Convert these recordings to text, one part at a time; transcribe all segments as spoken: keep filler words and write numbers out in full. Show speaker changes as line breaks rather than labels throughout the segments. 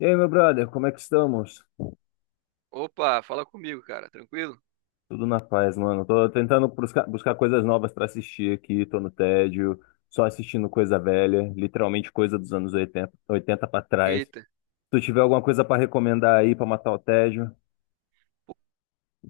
E aí, meu brother, como é que estamos?
Opa, fala comigo, cara, tranquilo?
Tudo na paz, mano. Tô tentando buscar, buscar coisas novas pra assistir aqui, tô no tédio, só assistindo coisa velha, literalmente coisa dos anos oitenta oitenta para trás. Se
Eita.
tu tiver alguma coisa pra recomendar aí pra matar o tédio.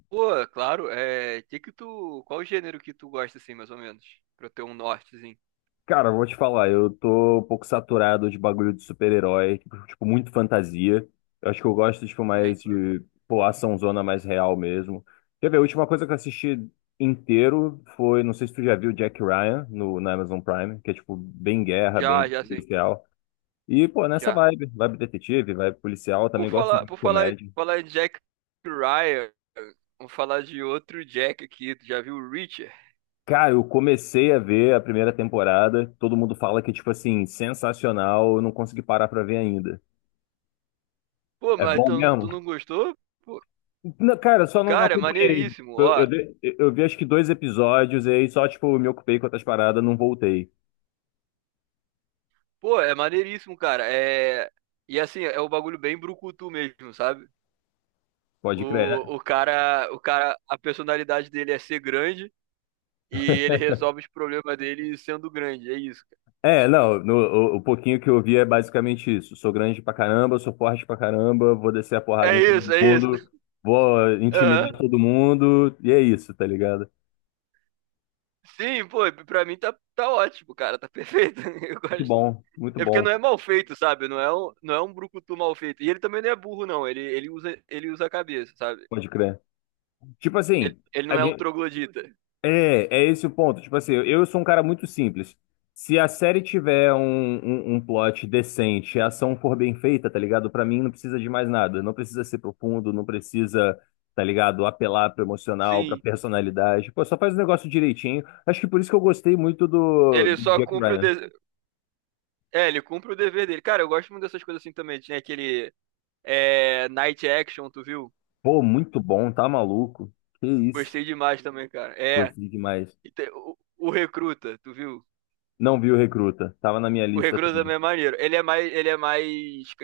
Pô, claro, é. Que que tu. Qual o gênero que tu gosta, assim, mais ou menos? Pra eu ter um nortezinho.
Cara, eu vou te falar, eu tô um pouco saturado de bagulho de super-herói, tipo, tipo, muito fantasia. Eu acho que eu gosto, tipo,
Nem.
mais de, pô, açãozona mais real mesmo. Quer ver, a última coisa que eu assisti inteiro foi, não sei se tu já viu Jack Ryan no, na Amazon Prime, que é, tipo, bem guerra,
Já,
bem
já sei.
policial. E, pô, nessa
Já.
vibe, vibe detetive, vibe policial, eu também
Por
gosto
falar,
de
por falar,
comédia.
falar de Jack Ryan, vamos falar de outro Jack aqui. Tu já viu o Richard?
Cara, eu comecei a ver a primeira temporada, todo mundo fala que, tipo assim, sensacional, eu não consegui parar pra ver ainda.
Pô,
É
mas
bom
tu,
mesmo?
tu não gostou? Pô,
Não, cara, eu só não, não
cara, é
acompanhei. Tipo,
maneiríssimo,
Eu,
ó.
eu, dei- eu eu vi acho que dois episódios e aí só, tipo, me ocupei com outras paradas, não voltei.
Pô, é maneiríssimo, cara. É. E assim, é um bagulho bem brucutu mesmo, sabe?
Pode crer.
O, o cara, o cara, a personalidade dele é ser grande. E ele resolve os problemas dele sendo grande, é isso,
É, é, não, no- o, o pouquinho que eu vi é basicamente isso. Sou grande pra caramba, sou forte pra caramba, vou descer a porrada
cara.
em
É isso,
todo
é isso.
mundo, vou intimidar
Aham.
todo mundo, e é isso, tá ligado?
Sim, pô, pra mim tá, tá ótimo, cara, tá perfeito. Eu
Muito
gosto.
bom, muito
É porque
bom,
não é mal feito, sabe? Não é um, não é um brucutu mal feito. E ele também não é burro, não. Ele, ele, usa, ele usa a cabeça, sabe?
pode crer. Tipo
Ele,
assim,
ele
a
não é um
gen-
troglodita.
É, é esse o ponto. Tipo assim, eu eu sou um cara muito simples. Se a série tiver um, um, um plot decente, a ação for bem feita, tá ligado? Pra mim não precisa de mais nada. Não precisa ser profundo, não precisa, tá ligado? Apelar pro emocional, pra
Sim.
personalidade. Pô, só faz o negócio direitinho. Acho que por isso que eu gostei muito do,
Ele
do
só
Jack
cumpre o
Ryan.
dever. É, ele cumpre o dever dele. Cara, eu gosto muito dessas coisas assim também. Tinha aquele é, Night Action, tu viu?
Pô, muito bom, tá maluco? Que isso.
Gostei demais também, cara. É.
Gostei demais.
E tem o, o Recruta, tu viu?
Não vi o Recruta. Tava na minha
O
lista
Recruta
também.
também é maneiro. Ele é mais, ele é mais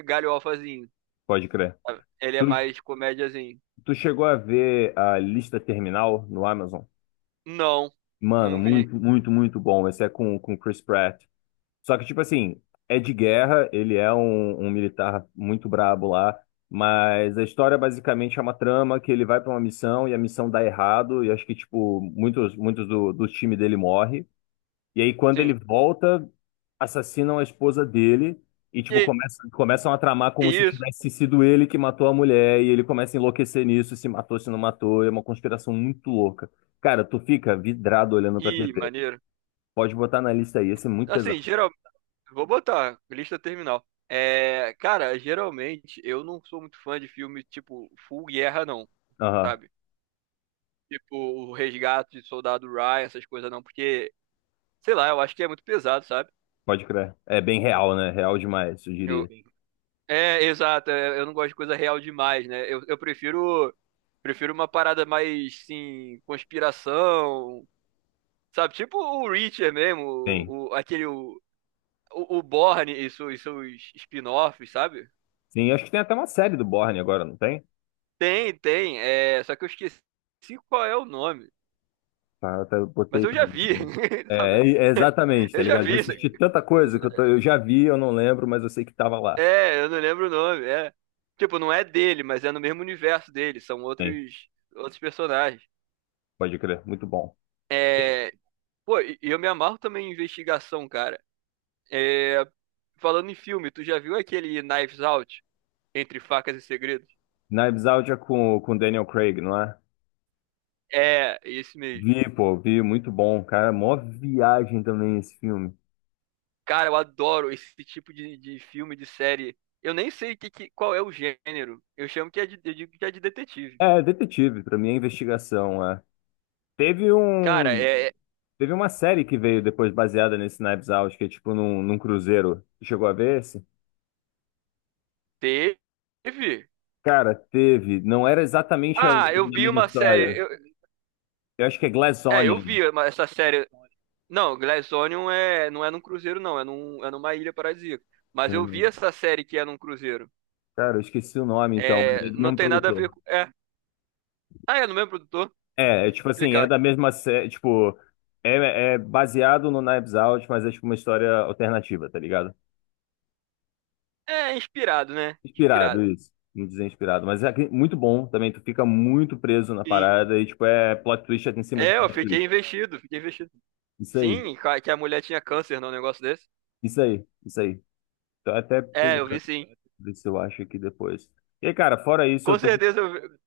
galhofazinho.
Pode crer.
Ele é
Tu,
mais comédiazinho.
tu chegou a ver a lista terminal no Amazon?
Não,
Mano,
não vi.
muito, muito, muito bom. Esse é com, com o Chris Pratt. Só que, tipo assim, é de guerra, ele é um, um militar muito brabo lá, mas a história basicamente é uma trama que ele vai pra uma missão e a missão dá errado, e acho que, tipo, muitos, muitos do, do time dele morre. E aí, quando ele
Sim.
volta, assassinam a esposa dele e, tipo,
E,
começam, começam a tramar como se
e isso.
tivesse sido ele que matou a mulher, e ele começa a enlouquecer nisso, se matou, se não matou, é uma conspiração muito louca. Cara, tu fica vidrado olhando pra
Ih,
T V.
maneiro.
Pode botar na lista aí, esse é muito pesado.
Assim, geral, vou botar lista terminal. É, cara, geralmente eu não sou muito fã de filme tipo full guerra não,
Aham,
sabe? Tipo o Resgate de Soldado Ryan, essas coisas não, porque sei lá, eu acho que é muito pesado, sabe?
pode crer. É bem real, né? Real demais, eu
Eu,
diria.
É, exato. é, Eu não gosto de coisa real demais, né? Eu, eu prefiro prefiro uma parada mais, sim, conspiração, sabe? Tipo o Reacher mesmo,
Tem.
o, o- aquele o, o, o Bourne e, seus e seus spin-offs, sabe?
Sim, acho que tem até uma série do Bourne agora, não tem?
Tem, tem. É, só que eu esqueci qual é o nome.
Tá, até eu
Mas
botei
eu
pra
já
ver.
vi, sabe?
É, é exatamente, tá
Eu já
ligado? Já
vi. Isso.
assisti tanta coisa que eu, tô- eu já vi, eu não lembro, mas eu sei que tava lá.
É, eu não lembro o nome. É. Tipo, não é dele, mas é no mesmo universo dele. São
Sim,
outros outros personagens.
pode crer, muito bom.
É, pô, e e eu me amarro também em investigação, cara. É, falando em filme, tu já viu aquele Knives Out? Entre facas e segredos?
Knives Out é com, com Daniel Craig, não é?
É, esse mesmo.
Vi, pô, vi, muito bom, cara. Mó viagem também esse filme.
Cara, eu adoro esse tipo de, de filme, de série. Eu nem sei que, que- qual é o gênero. Eu chamo que é de, eu digo que é de detetive.
É, detetive, pra mim é investigação, é. Teve
Cara,
um.
é, é-
Teve uma série que veio depois baseada nesse Knives Out, que é tipo num, num cruzeiro. Tu chegou a ver esse?
teve.
Cara, teve. Não era exatamente a, a
Ah, eu vi
mesma
uma série.
história.
Eu-
Eu acho que é Glass
é, eu
Onion.
vi uma- essa série. Não, Glassonion é, não é num cruzeiro, não. É, num, é numa ilha paradisíaca. Mas
Se não
eu vi essa série que é num cruzeiro.
Cara, eu esqueci o nome então, mas é
É,
do
não
mesmo
tem nada a ver
produtor.
com. É. Ah, é no mesmo produtor?
É, é tipo assim, é
Explicado.
da mesma série. Tipo, é, é baseado no Knives Out, mas é tipo uma história alternativa, tá ligado?
É, inspirado, né?
Inspirado,
Inspirado.
isso. Não dizer inspirado, mas é que- muito bom também. Tu fica muito preso na
Sim.
parada e, tipo, é plot twist é em cima de
É, eu
plot
fiquei
twist.
investido, fiquei investido.
Isso aí,
Sim, ca- que a mulher tinha câncer num negócio desse.
isso aí, isso aí. Tô até
É, eu vi
pegando,
sim.
ver se eu acho aqui depois. E aí, cara, fora isso,
Com
eu tô.
certeza eu vi.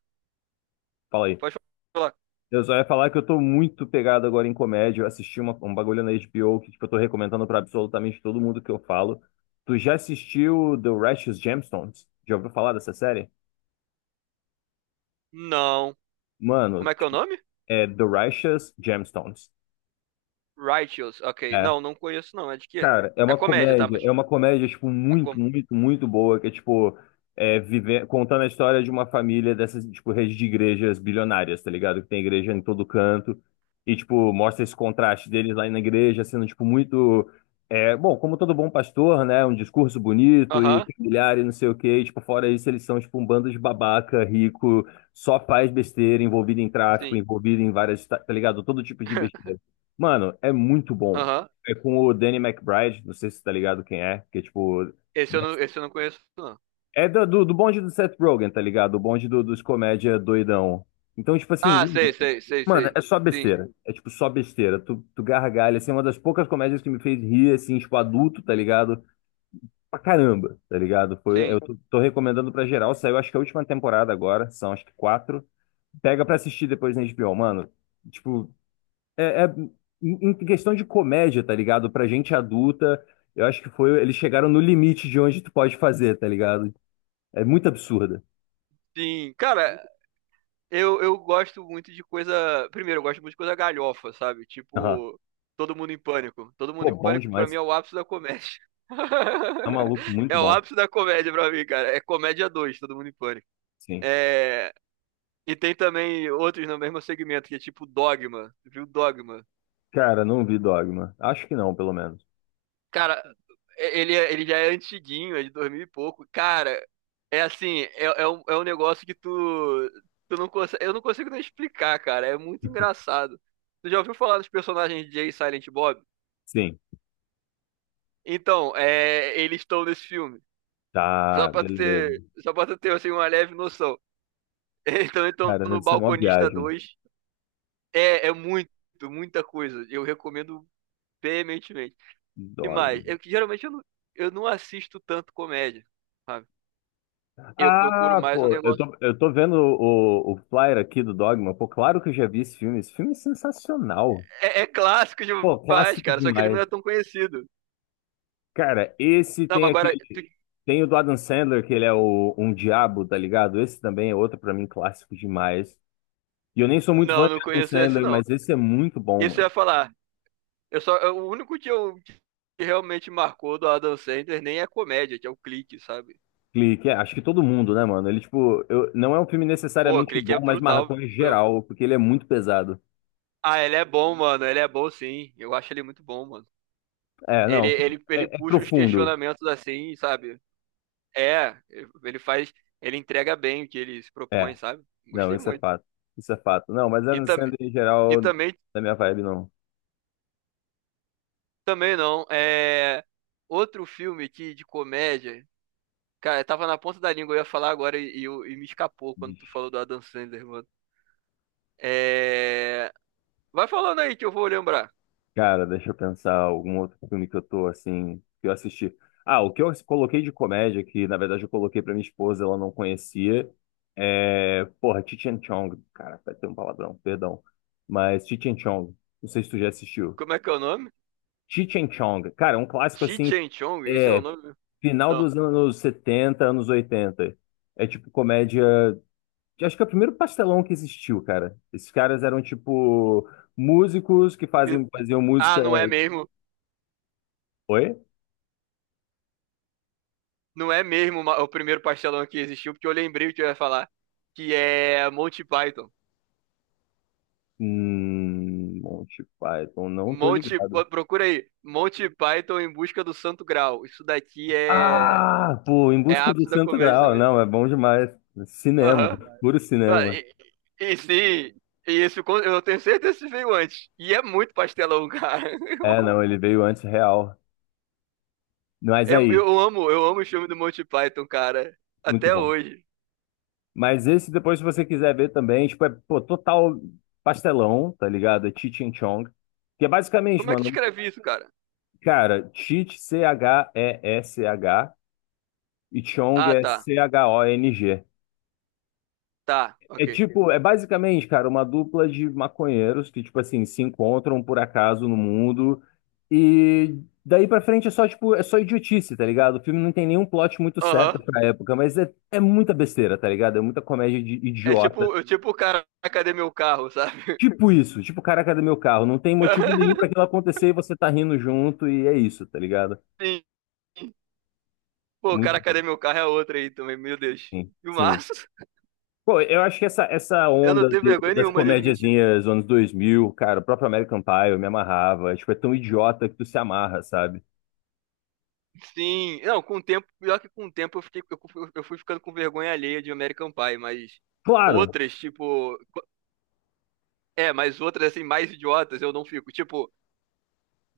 Fala aí.
Pode falar.
Eu só ia falar que eu tô muito pegado agora em comédia. Eu assisti uma- um bagulho na H B O que, tipo, eu tô recomendando pra absolutamente todo mundo que eu falo. Tu já assistiu The Righteous Gemstones? Já ouviu falar dessa série?
Não.
Mano,
Como é que é o
tipo,
nome?
é The Righteous Gemstones.
Righteous. Ok.
É.
Não, não conheço não. É de quê?
Cara, é
É
uma
comédia, tá?
comédia,
Mas.
é uma comédia, tipo,
É com...
muito, muito, muito boa, que é, tipo, é, vive- contando a história de uma família dessas, tipo, redes de igrejas bilionárias, tá ligado? Que tem igreja em todo canto, e, tipo, mostra esse contraste deles lá na igreja, sendo, tipo, muito, é, bom, como todo bom pastor, né, um discurso bonito e
Aham,
familiar e não sei o quê, e, tipo, fora isso, eles são, tipo, um bando de babaca, rico, só faz besteira, envolvido em tráfico,
sim.
envolvido em várias, tá tá ligado? Todo tipo de besteira. Mano, é muito bom.
Aham.
É com o Danny McBride, não sei se você tá ligado quem é, que é tipo.
Esse eu não, esse eu não conheço, não.
É da- do, do bonde do Seth Rogen, tá ligado? O bonde do- dos comédia doidão. Então, tipo
Ah,
assim,
sei, sei, sei,
mano,
sei.
é só
Sim,
besteira. É tipo só besteira. Tu, tu gargalha, assim, é uma das poucas comédias que me fez rir, assim, tipo, adulto, tá ligado? Pra caramba, tá ligado? Foi,
sim,
eu tô, tô recomendando pra geral. Saiu, acho que a última temporada agora, são acho que quatro. Pega pra assistir depois na H B O, mano. Tipo, é, é- em em questão de comédia, tá ligado? Pra gente adulta, eu acho que foi. Eles chegaram no limite de onde tu pode fazer, tá ligado? É muito absurda.
sim. Cara, Eu, eu gosto muito de coisa. Primeiro, eu gosto muito de coisa galhofa, sabe?
Aham.
Tipo, Todo Mundo em Pânico. Todo Mundo
Pô,
em
bom
Pânico, pra mim,
demais.
é o ápice da comédia.
Tá maluco, muito
É o
bom.
ápice da comédia pra mim, cara. É comédia dois Todo Mundo em Pânico.
Sim.
É... E tem também outros no mesmo segmento, que é tipo Dogma. Viu Dogma?
Cara, não vi Dogma. Acho que não, pelo menos.
Cara, ele, é- ele já é antiguinho, é de dois mil e pouco. Cara, é assim, é, é um, é um negócio que tu, tu não consegue, eu não consigo nem explicar, cara. É muito engraçado. Tu já ouviu falar dos personagens Jay e Silent Bob?
Sim.
Então, é, eles estão nesse filme. Só
Tá,
pra tu
beleza.
ter, só pra tu ter assim, uma leve noção. Então, então
Cara,
no
deve ser uma
Balconista
viagem.
dois É, é muito, muita coisa. Eu recomendo veementemente. E mais,
Dogma.
é que geralmente eu não, eu não assisto tanto comédia. Sabe? Eu procuro
Ah,
mais um
pô, eu
negócio.
tô, eu tô vendo o, o, o flyer aqui do Dogma. Pô, claro que eu já vi esse filme. Esse filme é sensacional.
É, é clássico
Pô,
demais,
clássico
cara, só que ele não
demais.
é tão conhecido.
Cara, esse
Não, mas
tem
agora. tu-
aquele. Tem o do Adam Sandler, que ele é o, um diabo, tá ligado? Esse também é outro, pra mim, clássico demais. E eu nem sou muito fã
Não,
de
não
Adam
conheço esse,
Sandler,
não.
mas esse é muito bom,
Isso eu
mano.
ia falar. Eu só, eu- o único que eu que realmente marcou do Adam Sandler nem é comédia, que é o Clique, sabe?
Clique, é- acho que todo mundo, né, mano? Ele, tipo, eu, não é um filme
Pô,
necessariamente
Clique é
bom, mas
brutal
marcou em
mesmo.
geral, porque ele é muito pesado.
Ah, ele é bom, mano. Ele é bom, sim. Eu acho ele muito bom, mano.
É,
Ele,
não,
ele,
é,
ele
é
puxa os
profundo.
questionamentos assim, sabe? É, ele faz. Ele entrega bem o que ele se propõe,
É,
sabe?
não,
Gostei
isso é
muito.
fato. Isso é fato. Não, mas
E,
Adam
tam,
Sandler em
e
geral,
também
da minha vibe, não.
Também não. É outro filme que de comédia. Cara, tava na ponta da língua, eu ia falar agora e, e eu- e me escapou quando tu falou do Adam Sandler, mano. É... Vai falando aí que eu vou lembrar.
Cara, deixa eu pensar algum outro filme que eu tô assim, que eu assisti. Ah, o que eu coloquei de comédia, que na verdade eu coloquei pra minha esposa, ela não conhecia, é. Porra, Cheech and Chong. Cara, vai ter um palavrão, perdão. Mas Cheech and Chong. Não sei se tu já assistiu.
Como é que é o nome?
Cheech and Chong. Cara, é um clássico
Chi
assim,
Chen Chong? Esse é o
é.
nome?
Final
Não.
dos anos setenta, anos oitenta. É tipo comédia. Acho que é o primeiro pastelão que existiu, cara. Esses caras eram tipo músicos que
Me-
fazem, faziam música.
Ah, não é mesmo.
Oi?
Não é mesmo ma- o primeiro pastelão que existiu, porque eu lembrei o que eu ia falar. Que é Monty Python.
Hum, Monty Python, não tô
Monty,
ligado.
pô, procura aí. Monty Python em busca do Santo Graal. Isso daqui é,
Ah, pô, Em
é
Busca do
ápice da
Santo
comédia
Graal,
também.
não, é bom demais. Cinema,
Aham.
puro
Ah,
cinema.
E, e sim, e esse, con- eu tenho certeza que veio antes. E é muito pastelão, cara.
É, não, ele veio antes real. Mas
Eu, amo- é-
aí,
eu amo, eu amo o filme do Monty Python, cara.
muito
Até
bom.
hoje.
Mas esse depois, se você quiser ver também, tipo, é, pô, total pastelão, tá ligado? É Cheech and Chong. Que é basicamente,
Como é que
mano,
escreve isso, cara?
cara, Cheech, C H E S H, e S H, e Chong
Ah,
é
tá.
C H O N G.
Tá,
É
ok.
tipo, é basicamente, cara, uma dupla de maconheiros que, tipo assim, se encontram por acaso no mundo e daí pra frente é só, tipo, é só idiotice, tá ligado? O filme não tem nenhum plot muito certo
Aham.
pra época, mas é, é muita besteira, tá ligado? É muita comédia de
É
idiota.
tipo, eu, tipo, cara, cadê meu carro, sabe?
Tipo isso, tipo, caraca do meu carro, não tem motivo nenhum pra aquilo acontecer e você tá rindo junto e é isso, tá ligado?
Sim. Pô,
Muito
cara, cadê meu carro é outra aí também, meu Deus.
sim,
E O
sim.
Filmaço.
Pô, eu acho que essa, essa
Eu não
onda
tenho
do-
vergonha
das
nenhuma de admitir.
comédiazinhas dos anos dois mil cara, o próprio American Pie, eu me amarrava. Tipo, é tão idiota que tu se amarra, sabe?
Sim, não, com o tempo, pior que com o tempo eu fiquei, eu fui eu fui ficando com vergonha alheia de American Pie, mas
Claro,
outras, tipo, é, mas outras assim, mais idiotas eu não fico. Tipo,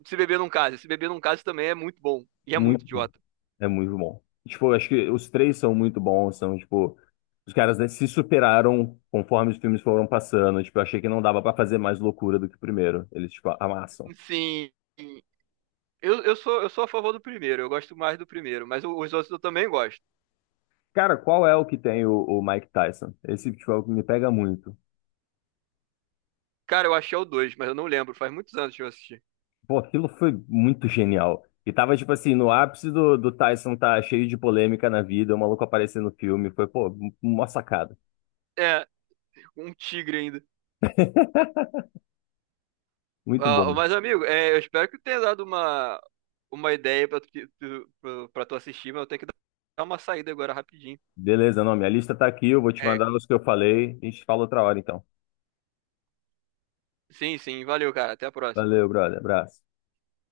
se beber num caso, se beber num caso também é muito bom e é muito
muito bom.
idiota.
É muito bom. Tipo, eu acho que os três são muito bons, são, tipo, os caras, né, se superaram conforme os filmes foram passando. Tipo, eu achei que não dava pra fazer mais loucura do que o primeiro. Eles, tipo, amassam.
Sim, eu, eu sou, eu sou a favor do primeiro, eu gosto mais do primeiro, mas o- os outros eu também gosto.
Cara, qual é o que tem o, o Mike Tyson? Esse, tipo, é o que me pega muito.
Cara, eu achei o dois, mas eu não lembro, faz muitos anos que eu assisti.
Pô, aquilo foi muito genial. E tava, tipo assim, no ápice do, do Tyson tá cheio de polêmica na vida, o maluco aparecer no filme. Foi, pô, uma sacada.
É, um tigre ainda.
Muito
Ah,
bom.
mas, amigo, é, eu espero que tenha dado uma, uma, ideia pra tu, que- tu- pro- pra tu assistir, mas eu tenho que dar uma saída agora rapidinho.
Beleza, não, minha lista tá aqui, eu vou te
É,
mandar os que eu falei. A gente fala outra hora, então.
sim, sim, valeu, cara. Até a próxima.
Valeu, brother. Abraço.